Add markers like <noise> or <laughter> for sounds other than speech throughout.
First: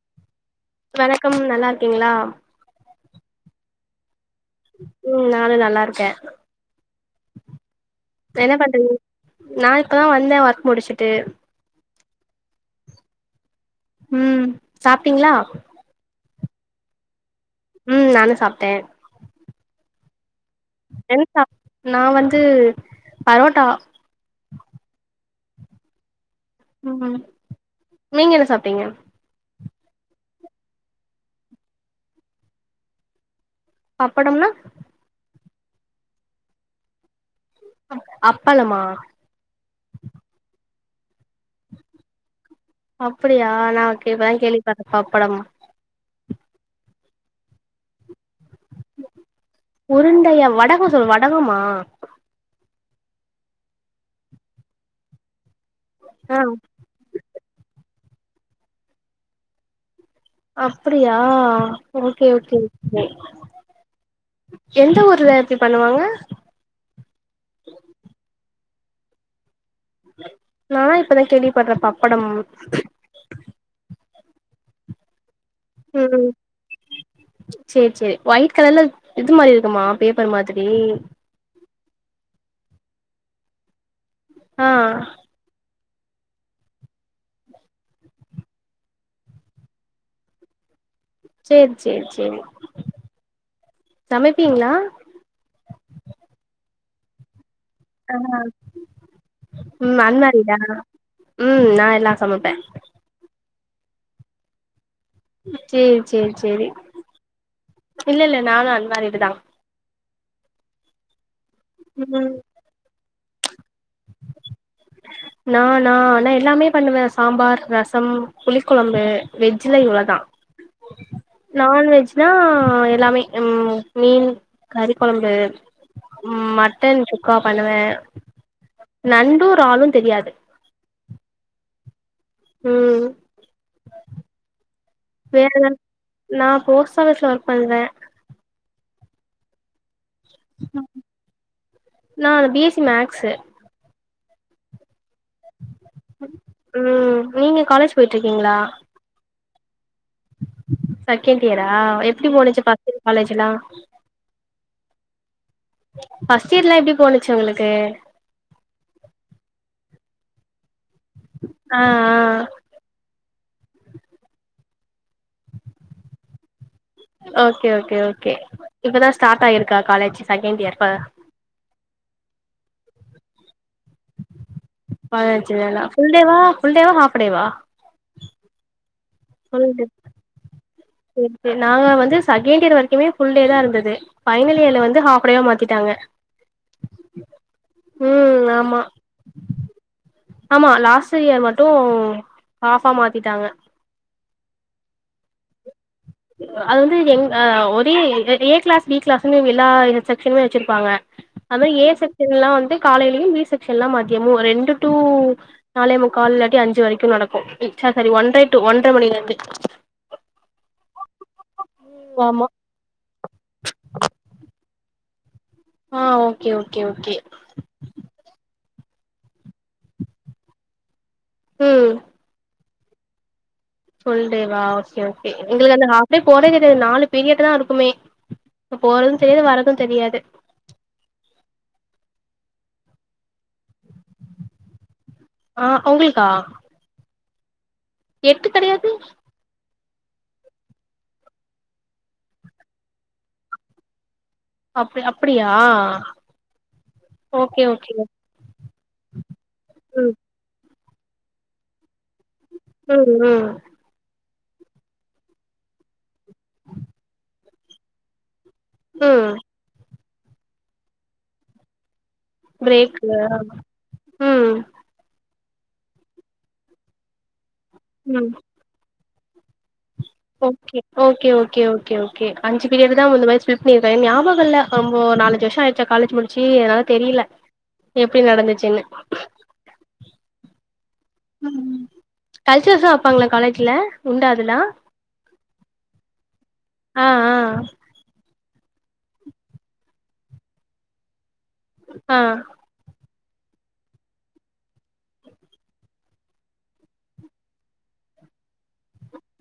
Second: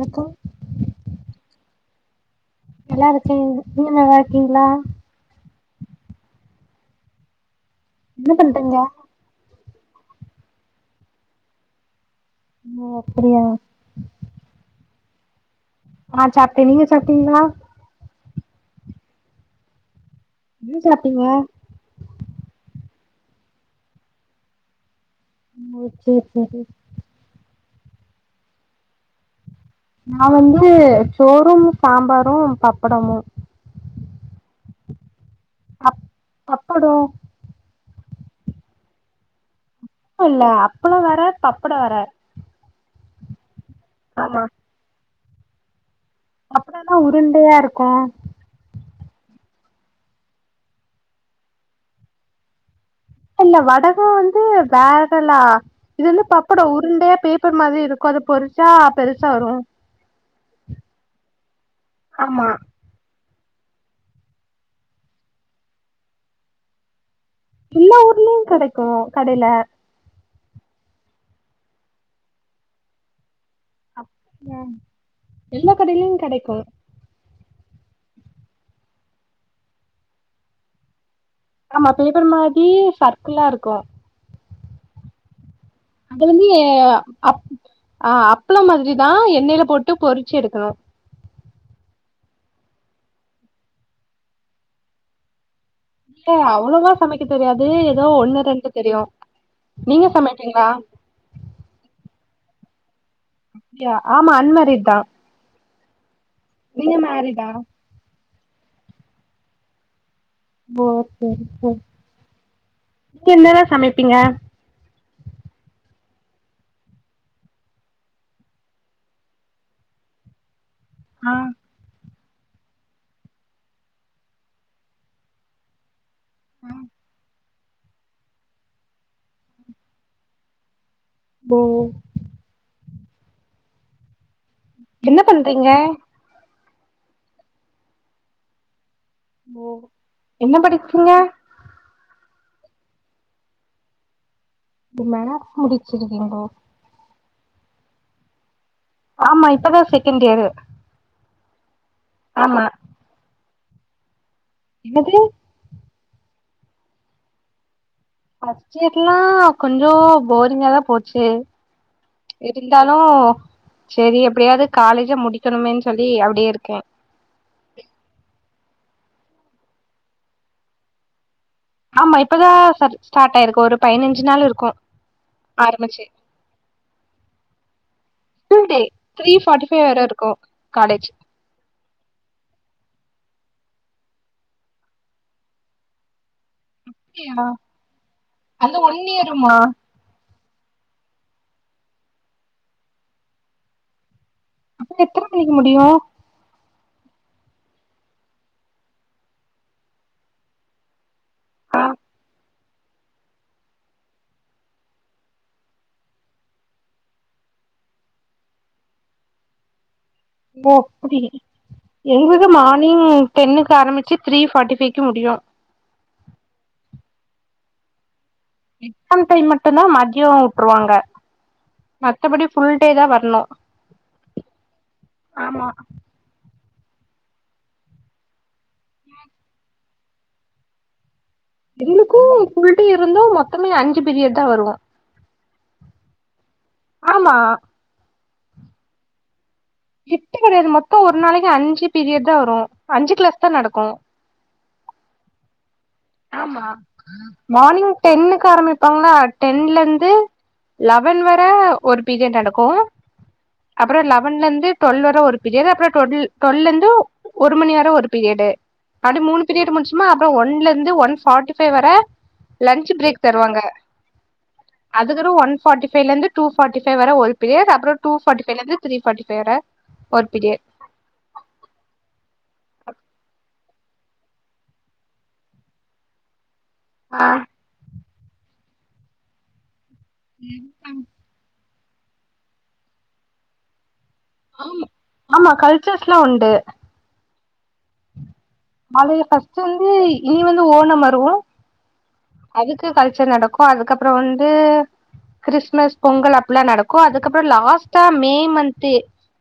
ரக்கம் வணக்கம் நல்லா இருக்கீங்களா நல்லா இருக்கேன் நீங்க நல்லா இருக்கீங்களா ம் நானு நல்லா இருக்கே என்ன பண்றீங் நா இப்பதா வந்த ஒர்க் முடிச்சுட்டு ஒ அப்டியா ம் சாப்ட்டிங்களா ஆ சாப்ட்ட நீங்க சாப்ட்டீங்களா ம் நானு சாப்ட்ட என்ன சாப் நா வந்து பரோட்டா ஓகே சரி ம் நீங்க என்ன சாப்டிங்க நா வந்து சோறும் சாம்பாரு பப்படமு அப்படம்னா அப் அப்படோ அப்பளமா இல்ல அப்பளோ வேற பப்படோ வேற அப்டியா நா இப்பதா ஆமா கேள்விபட்ற பப்படம் பப்படம்னா உருண்டையா இருக்கு உருண்டையா வடகம் சொல் வடகமா இல்ல வடகோ வந்து வேறலா இது வந்து ஆ பப்படம் உருண்டையா பேப்பர் மாதிரி இருக் கொஞ்ச பொரிச்சா பெருசா வரு அப்டியா ஓகே ஆமா ஓகே எந்த ஊர்ல இப்டி பண்ணுவாங்க எல்லா ஊர்லயு கடைக்கு கடைல நா இப்பதா கேள்விப்பட்ற பப்படம் ம் எல்லா கடையிலயு கெடைக்கு சரி சரி ஒயிட் கலர்ல இது மாரி இருக்குமா பேப்பர் மாதிரி ஆமா பேப்பர் மாரி சர்க்கில்லா இருக்கு ஆ அது வந்து அப் ஆ அப்பளம் மாதிரிதா எண்ணெயில போட்டு பொறிச்சு எடுக்கணு சரி சரி சரி சமைப்பீங்களா இல்ல அவ்ளோவா சமைக்க தெரியாது எதோ ஆ ஒண்ணு ரெண்டு தெரியு ம் நீங்க அன்மேரிடா சமைப்பீங்களா ம் நா எல்லா சமைப்ப ஆமா அன்மேரிட் தா சரி சரி சரி நீங்க மேரிடா இல்ல இல்ல நானு அன்மேரிட் தா <unintelligible> ம் நீங்க என்னலா சமைப்பீங்க நான் நான் ஆனா எல்லாமே பண்ணுவேன் சாம்பார் ரசம் புளி குழம்பு வெஜ்ஜ்ல இவ்ளோதா ஆ நான்வெஜ் னா எல்லாமே ம் மீன் கறி குழம்பு ம் மட்டன் சுக்கா பண்ணுவே நண்டு இறாலு தெரியாது போ ம் என்ன வேற பண்றீங்க என்ன நா போஸ்ட் ஆஃபிஸ்ல ஒர்க் பண்றே ஓ என்ன படிக்குற நான் பி எஸ் சி மேக்ஸு இப்ப மேக்ஸ் முடிச்சிருக்கீங்களோ ம் நீங்க காலேஜ் போயட்டு இருக்கீங்களா ஆமா இப்பதா செகண்ட் இயரு செகண்ட் இயரா எப்டி ஆமா போனச்சு ஃபிரஸ்ட் இயர் காலேஜ்லா என்னது ஃபிரஸ்ட் இயர்லா எப்டி போனச்சு உங்ளுக்கு ஃபிரஸ்ட் இயர்லா கொஞ்சோ போரிங்காதா போச்சு ஆ ஆ செரி இருந்தாலு செரி எப்டியாவது காலேஜா முடிக்கணுமேன்னு சொல்லி அப்டியே இருக்கேன் ஓகே ஓகே ஓகே இப்பதா ஸ்டார்ட் ஆயிருக்கா காலேஜ் செகண்ட் இயர் ஆமா இப்பதா செரி ஸ்டார்ட் ஆயிருக்கு ஒரு பதினஞ்சு நாள் இருக்கும் பதினஞ்சு நாளா ஃபுல் டே வா ஃபுல் டே வா ஹாஃப் டே வா full day three full forty day five வர இருக்கு காலேஜ் செரி செரி நாங்க வந்து செகண்ட் இயர் வரைக்குமே ஃபுல் டே தா இருந்தது ஃபைனல் இயர்ல வந்து ஹாஃப் டே வா மாத்திட்டாங்க அப்டியா ம் அந்த ஆமா ஒன் இயருமா ஆமா லாஸ்ட் இயர் மட்டும் ஹாஃபா மாத்திட்டாங்க அப்ப எத்தன மணிக்கு முடியு அது வந்து எங் ஆ ஒரே ஏ கிளாஸ் பி கிளாஸ் எல்லா செக்ஷன்மே வச்சிருப்பாங்க அதுமாரி ஆ ஏ செக்ஷன் எல்லாம் வந்து காலையிலயும்பி செக்ஷன் எல்லா மத்தமும் ரெண்டு டூ நாலைமுக்கால் இல்லாட்டி அஞ்சு வரைக்கும் நடக்கும் சாரி சாரி ஒன்றரை டூ ஒன்றரை மணில இருந்து ஓ அப்டி ஆமா எங்குளுது மார்னிங் டென்னுக்கு ஆரபிச்சு த்ரீ ஃப்ட்டி ஃபைக்கு முடியு ஆ okay okay okay same time மட்டும்தா மதியம் உட்டுருவாங்க ம் மத்தபடி ஃபுல் டே தா வரணு ஃபுல் டே வா ஓகே ஓகே ஆமா எங்களுக்கு அந்த ஹாஃப் எப்டி போறே தெரியாது நாலு பீரியட் தான் இருக்குமே எப்ப போகறதும் தெரியாது வர்றதும் தெரியாது எங்ளுக்கு ஃபுல் டே இருந்தும் மொத்தமே அஞ்சு பிரியட் தா வருவோம் ஆ உங்களுக்கா ஆமா எட்டு கெடையாது எட்டு கெடையாது மொத்தம் ஒரு நாளைக்கு அஞ்சு பீரியட் தான் வரு அஞ்சு கிளாஸ் தான் நடக்கும் அப்டி அப்டியா ஆமா ஓகே ஓகே மார்னிங் டென்க்கு ஆரம்பிப்பாங்கள டென்ல இருந்து ம் லெவன் வர ஒரு பீரியட் நடக்கு ம் ம் அப்புறோ லெவன்ல இருந்து டுவெல் வர ஒரு பீரியட் அப்புறோ டுவெல் டுவெல்ல இருந்து ஒரு மணி வரையு ஒரு பீரியடு அது ம் மூணு பிரியட் முஞ்சிசுனா அப்றொ ஒன்ல இருந்து ஒன் ஃபாட்டி ஃபைவ் வர லன்ச்சு பிரேக்கு பிரேக் ஆ தருவாங்க ம் அதுக்குதா ஒன் ஃபாட்டி ஃபைலேருந்து டூ ஃபாட்டி ஃபைவ் வர ஒரு பிரியர்ட் அப்றொ டூ ம் பாஃட்டி ஃபைலேந்து த்ரீ ஃபாட்டி ஃபைவ் வர ஒரு period okay okay okay okay okay அஞ்சு பீரியட் தா முன்ன மாறி ஸ்ப்லிட் பண்ணிட்டாங்க ஞாபகோ இல்ல ஆமா நாலு அஞ்சு வருஷோ ஆயிச்சா காலேஜ் மு சி அனால தெரியல ஆ எப்டி நடந்துச்சுன்னு ம் ம் கல்ச்சர்ஸுலா வப்பாங்ளா காலேஜ்ல உண்டா அதுல்லா ஆமா ஆமா கல்ச்சுரல்ஸ்ல்லா உண்டு அ அ மழய ஃபஸ்ட்டு வந்து இனி வந்து ஓனம் வரு ஆ அதுக்கு கல்ச்சர் நடக்கு அதுக்கப்றொ வந்து கிறிஸ்மஸ் பொங்கல் அப்டிலா நடக்கு அதுக்கப்றொ லாஸ்ட்டா மே மன்து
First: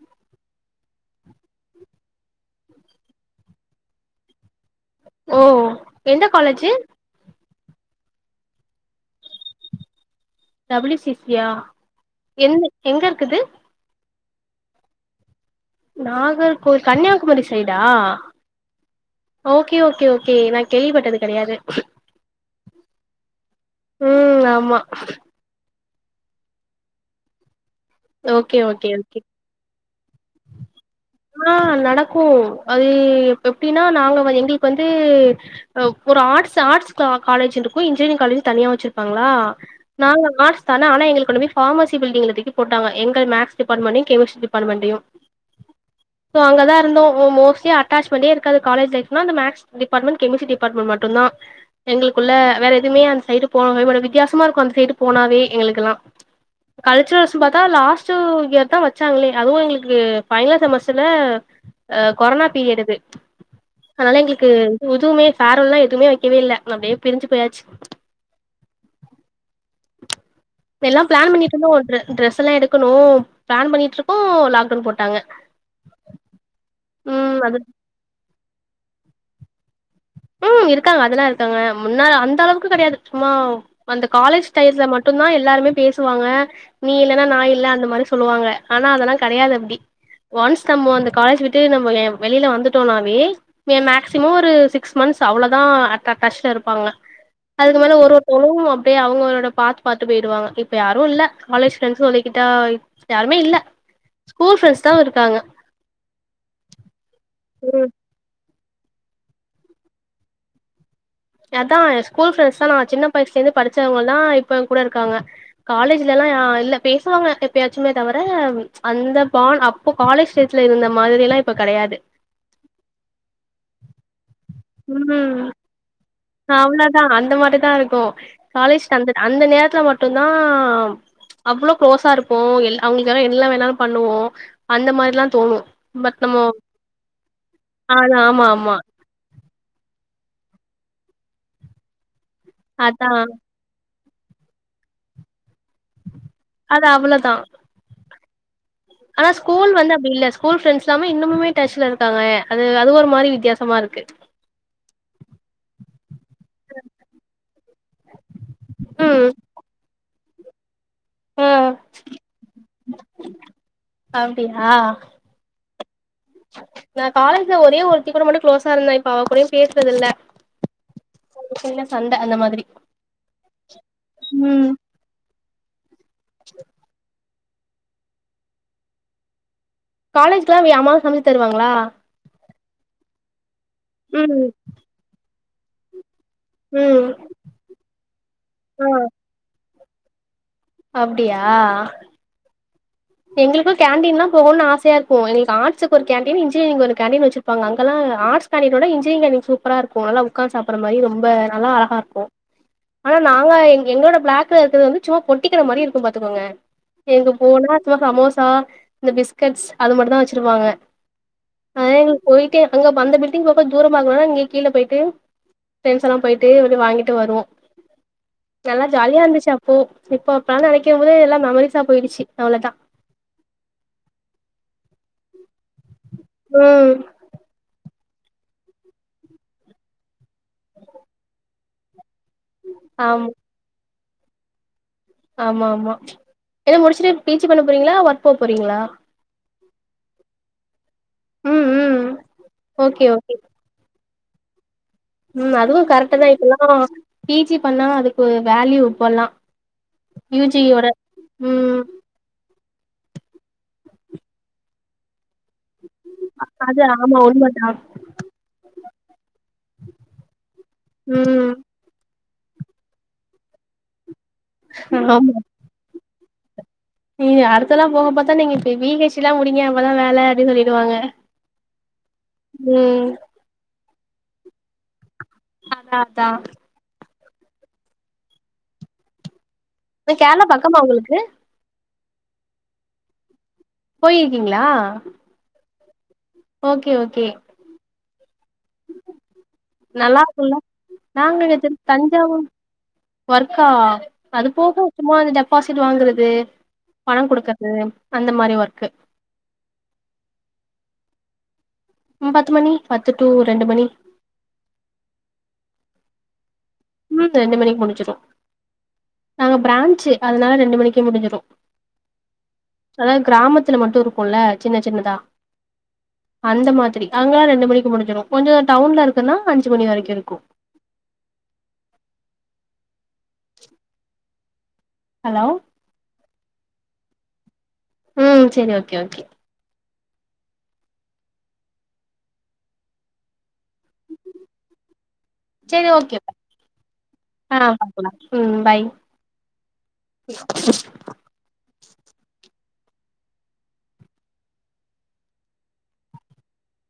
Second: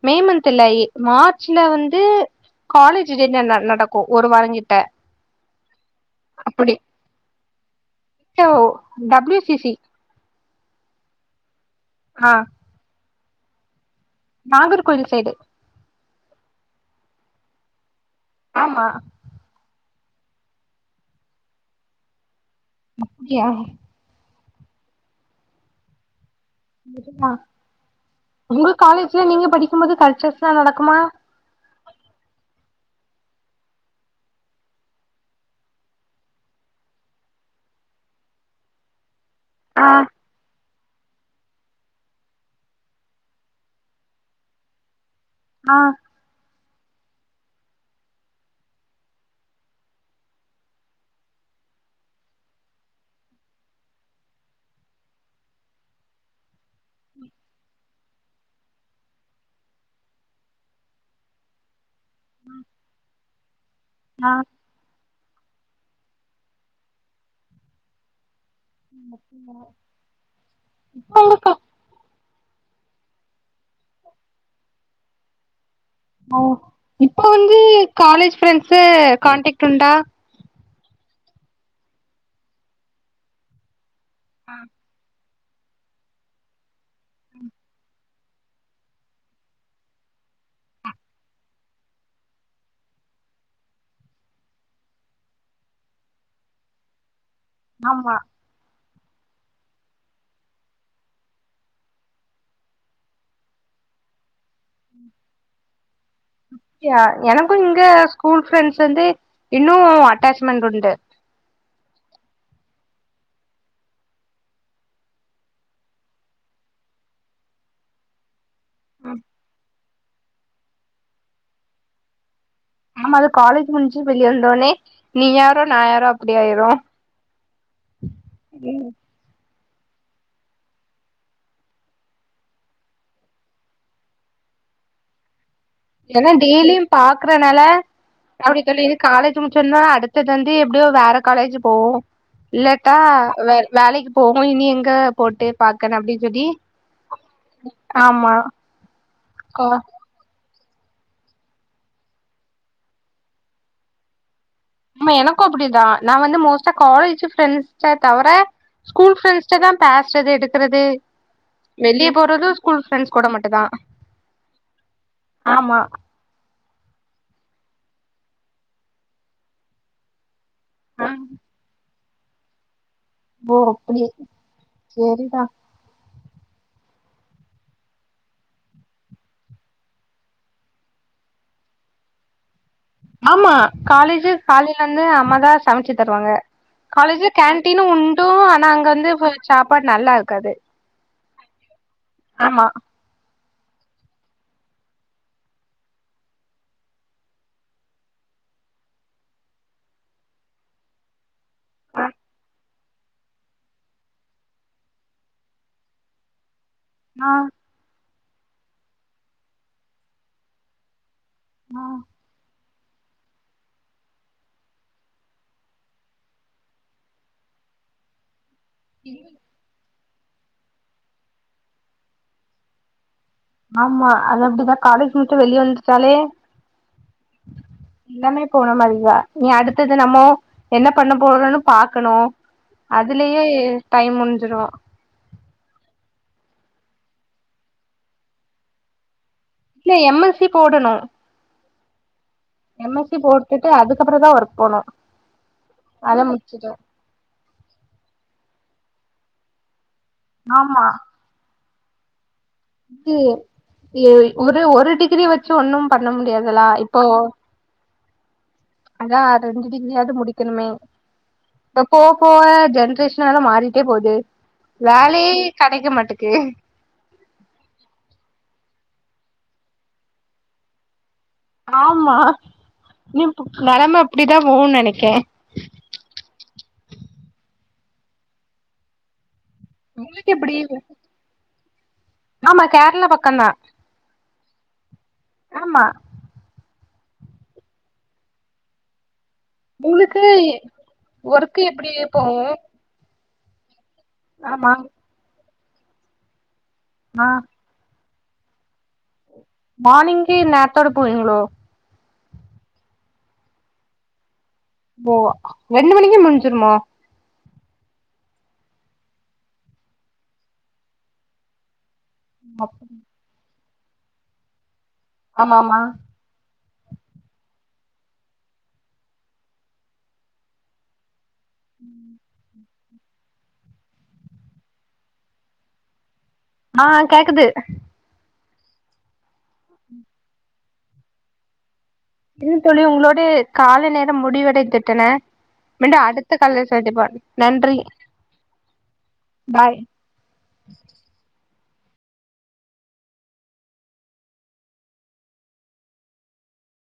மே மன்து இல்ல மார்ச்ல வந்து காலேஜ் டேட்ல ந நடக்கு ஒரு வாரங்கிட்ட ஓ எந்த college so W C C W C C yeah ஆ எந் எங்கருக்குது நாகர்கோயில் சைடு நாகர்கோவில் கன்னியாகுமரி சைடா ஆமா ஓகே ஓகே ஓகே நா கேள்விப்பட்டது கெடயாது அப்டியா ம் ஆமா ஓகே உங்க ஓகே ஓகே காலேஜ்ல நீங்க படிக்கு போது கல்ச்சுரல்ஸ்ல்லா நடக்குமா ஆ நடக்கு அது எப்டின்னா நாங்க வ எங்ளுக்கு வந்து ஒரு ஆட்ர்ஸ் ஆர்ட்ஸ் கா காலேஜ் இருக்கு இன்ஜினியரிங் காலேஜ் தனியா வச்சிருப்பாங்ளா ஆ நாங்க ஆர்ட்ஸ் தானா ஆனா எங்கள கொண்டு போய் பார்மசி பில்டிங்ல தூக்கி போட்டங்க எங்க மேக்ஸ் டிபார்டமெண்டயு கெமிஸ்டரி டிபார்ட்மெண்ட்டயு ஆ சோ அங்கதா இருந்தோ மோஸ்டி அட்டச்மெண்டெ இருக்காது காலேஜ் லைப்னா அந்த மேக்ஸ் டிபாட்மண்ட் கெமிஸ்ட்ரி டிபாட்மென்ட் மட்டுந்தா எங்ளுக்குள்ள வேற எதுவுமே அந்த சைடு போகவெ மாட்டோ ஒரு வித்தியாசமாருக்கு அந்த சைடு போனாவே எங்ளுக்குல்லா கல்ச்சுரல்ஸ்னு பாத்தா லாஸ்ட்டு இயர் தா வச்சாங்களே அதுவு எங்ளுக் கு பைனல் செமஸ்டர்ல அ கொரோனா பீரியட் அது அதனால ஆ எங்ளுக் எதுவுமே ஃபேரவல்லா எதுமே வைக்கவே இல்ல அப்டியே பிரிஞ்சு போயாச்சு ம் எல்லா பிளான் பண்ணிட்டு இருந்தொ ஓல்டுறு டிரெஸ்ஸெல்லா எடுக்கணு பிளான் பண்ணிட்ருக்கோ லாக்டவுன் போட்டாங்க ஓ இப்ப ம் வந்து அது காலேஜ் ப்ரெண்ட்ஸ்ஸு கான்டக்ட் உண்டா ம் இருக்காங்க அதெல்லா இருக்காங்க முன்னால அந்த அளவுக்கு கெடயாது சும்மா அந்த காலேஜ் டைல்ல மட்டுதா எல்லாருமெ பேஸ் சுவாங்க நீ இல்லன்னா நா இல்ல அந்த மாரி சொல்லுவாங்க ஆனா அதெல்லா கெடயாது அப்டி ஒன்ஸ் நம்ம அந்த காலேஜ் விட்டு நம்ம வெளில வந்துட்டோனாவே மேக்சிமொ ஒரு சிக் சிக்ஸ் மன்ஸ் அவ்ளோதா அட்டக்டஸ்ல இருப்பாங்க அதுக்கு மேல ஒரு ஆமா ஒருத்தறு அப்டியே அவ்ங்களோட பாத் பாத் போயிடுவாங்க இப்ப யாரு இல்ல காலேஜ் ஃப்ரெண்ட்ஸு லிகிட்டாய் யாருமே இல்ல ஸ்கூல் ஃப்ரெண்ட்ஸ் தா இருக்காங்க அப்படியா எனக்கு இங்க ம் ஸ்கூல் ஃப்ரெண்ட்ஸ் வந்து இன்னு அட்டாச்மெண்ட் உண்டு அதா எ ஸ்கூல் ஃப்ரெண்ட்ஸ் தா நா சின்ன வயசுலே இருந்து படிச்சவங்க தா இப்ப கூடற்க்காங்க காலேஜ்ல எல்லா இல்ல பேசுவாங்க எப்பயாச்சுமே தவிர அந்த பான் அப்போ காலேஜ் டேஸ்ல இருந்த மாதிரி ல்லா இப்ப கிடயாது ஆமா அது காலேஜ் முடிஞ்சு வெளிய வந்தோனே நீ யாரோ நா யாரோ அப் அவ்வளதா அந்த மாரிதா இருக்கு காலேஜ் அந்த அந்த நேரத்துல மட்டுந்தா அவ்ளோ க்ளோஸா இருப்போ அவ்ங்களுக்குக்கெலா என்ல்லா வேணாலு பண்ணுவோ அந்த மாரி ல்லா தோணு பட் ஏன்னா நம்மோ டெய்லியு பாக்குறனால அது ஆமா, அப்புடி ஆமா. சொல்லிறு காலேஜ் முடிச்சன்னா அடுத்ததுவந்து எப்புடியோ வேற காலேஜி போவோ இல்லாட்டா அதான். வேர் வேலைக்கி போகு இனி எங்க போட்டு பாக்கணு அப்டினு சொல்லி அது அவளோதா ஆமா ஆனா கா ஸ்கூல் வந்த அப்டி இல்ல ஸ் ஸ்கூல் ஃப்ரெண்ட்ஸ் ல்லாமே இன்னுமுமே டச்ல இருக்காங்க அது அது ஒரு மாரி வித்தியாசமா இருக்கு ஆமா எனக்கு அப்புடிதா நா வந்து மோஸ்ட்டா காலேஜ் ப்ரெண்ட்ஸ் ச தவர ஸ்கூல் ம். ஃப்ரெண்ட்ஸ்ட்ட தா பேசுறது எடுக்கறது ஆ. வெளிய போறது ஸ்கூல் ப்றண்ட்ஸ் கூட மட்டு தா அப்டியா? ஆமா நா காலேஜ்ல ஒரே ஒருத்தி கூட மட்டு குளோஸா இருந்தே இப்ப அவ கூடையு பேசுறதில்ல சின்ன சண்ட அந்த மாதிரி ஓ அப்புடி ம் செரி தா காலேஜுக்ல்லா வி அம்மா செமச்சு தருவாங்களா ஆமா காலேஜு ம். காலையில இருந்து அம்மா தா சமச்சு தருவாங்க ம். காலேஜு கேன்டீனு உண்டு ஆனா ஆ. அங்க வந்து சாப்பாடு நல்லா இருக்காது அப்டியா ஆமா எங்களுக்கு கேன்டீன் லா போகனு ஆசயா இருக்கு எங்களுக்கு ஆட்ஸுகு ஒரு கேன்டீன் இன்ஜினியரிங்கு ஒரு கேண்டீன் வச்சு ப்பாங்க அங்கெல்லா ஆட்ஸ்கேன்டீனோட இன்ஞ்னியரிங் கேண்டின் சூப்பரா இருக்கு நல்லா உக்காந்து சாப்பற மாரி ரொம்ப நல்லா அழகா ஆ இருக்கு ஆனா நாங்க எ எங்களோட பிளாக் கலரு ருகிறது வந்து சும்மா பொட்டிக்கட மாரி இருக்கு பாத்துக்கோங்க எங்க ஆ போனா சும்மா சமோசா இந்த பிஸ்கட்ஸ் அது மட்டு தா வச்சிருப்பாங்க அதே எங்களுக்கு போய்ட்டே அங்க அந்த பில்டிங் பக்கோ தூரமா இருக்குனால இங்க கீழ போயிட்டு ப்ரண்ட்ஸ் எல்லா போயிட்டு இவடு வாங்கிட்டு வருவோ நல்லா ஜாலியா இருந்துச்சு அப்போ இப்போ அப்பா நெனைக்கும் போது எல்லா மெமரிஸா போயிடுசு அவ்ளதா ஆமா அது அப்டிதா காலேஜு முட்ச்சு வெளியே வந்துட்டாலே ம் எல்லாமே போன மாதிரவா நீ அடுத்தது நம்மோ என்ன பண்ண போறோன்னனு பாக்கணு ஆம் அதுலயே டைம் முட்ஞ்சிரு ஆமா ஆமா, என்ன முடிச்சுட்டு பீ ஜி பண்ண போறீங்களா வொர்க் போ போறீங்களா இ எம் எஸ் சி போடணு ம், ம் M okay S C okay போட்டுட்டு அதுக்கு அப்றோந்தா ஒர்க் போனு ம் அதுவு அத கரெக்ட்தா இப்பல்லா முடிச்சுட்டு பீ ஜி பண்ணா அதுக்கு வேல்யூ இப்பல்லா யூ ஆமா ஜியோட, ம் இது எ ஒரு ஒரு டிகிரி வச்சு ஒன்னும் பண்ண முடியாாதல்லா இப்போ உண்மைதா அதா ரெண்டு டிகிரியாவது முடிக்கணுமே ம் இப்ப போவ போவ ஜென்ரேஷன்ல்லா மாறிட்டே போது வேலையே கெடைக்க மாட்டுக்கு நீ அடுத்தெல்லா போகப்பாத்தா நீங்க பி ஹைச் டி எல்லா முடிங்க அப்பதா வேல அப்டி சொல்லிடுவாங்க ஆமா ம் இப் நெலம அப்டிதா போவு நெனைக்கே அதா அதா இந்த உங்ளுக்கு கேரளா எப்படி, பக்கமா உங்களுக்கு ஆமா கேரளா பக்கந்தா போயிருக்கீங்ளா ஆமா ஓகே ஓகே நல்லா உங்களுக்கு இருக்குல்ல நாங்க ஒர்க்கு திரு எப்டி போவு தஞ்சாவூர் ஒர்க்கா அது ஆமா போகு சும்மா அந்த டெபாசிட் வாங்கறது ஆ பணம் குடுக்க து அந்த மாரி ஒர்க்கு மார்னிங்கு நேர்த்தோட போவீங்ளோ ம் பத்து மணி பத்து டு ரெண்டு மணி ஓ ரெண்டு மணிக்கே முடிஞ்சிருமா ம் ரெண்டு மணிக்கு முடிஞ்சிரு நாங்க பிராஞ்சு அதனால ரெண்டு மணிக்கு முடிஞ்சிரு அதா கிராமத்துல மட்டு இருக்குல்ல சின்ன சின்னதா ஆமா ஆமா அந்த மாதிரி அங்கல்லா ரெண்டு மணிக்கு முடிஞ்சிடு கொஞ்சோ டவுன்ல இருக்குன்னா அஞ்சு மணி வரைக்கு இருக்கு ம் ஹலோ ஆ கேக்குது ம் சேரி ஓகே ஓகே என்ன தோழி உங்களோடு காலை நேரம் முடிவடைந்திட்டன செரி மீண்டும் ஓகே அடுத்த கால்ல சந்திப்போ ஆ நன்றி பாக்கலா ம் பாய் பாய்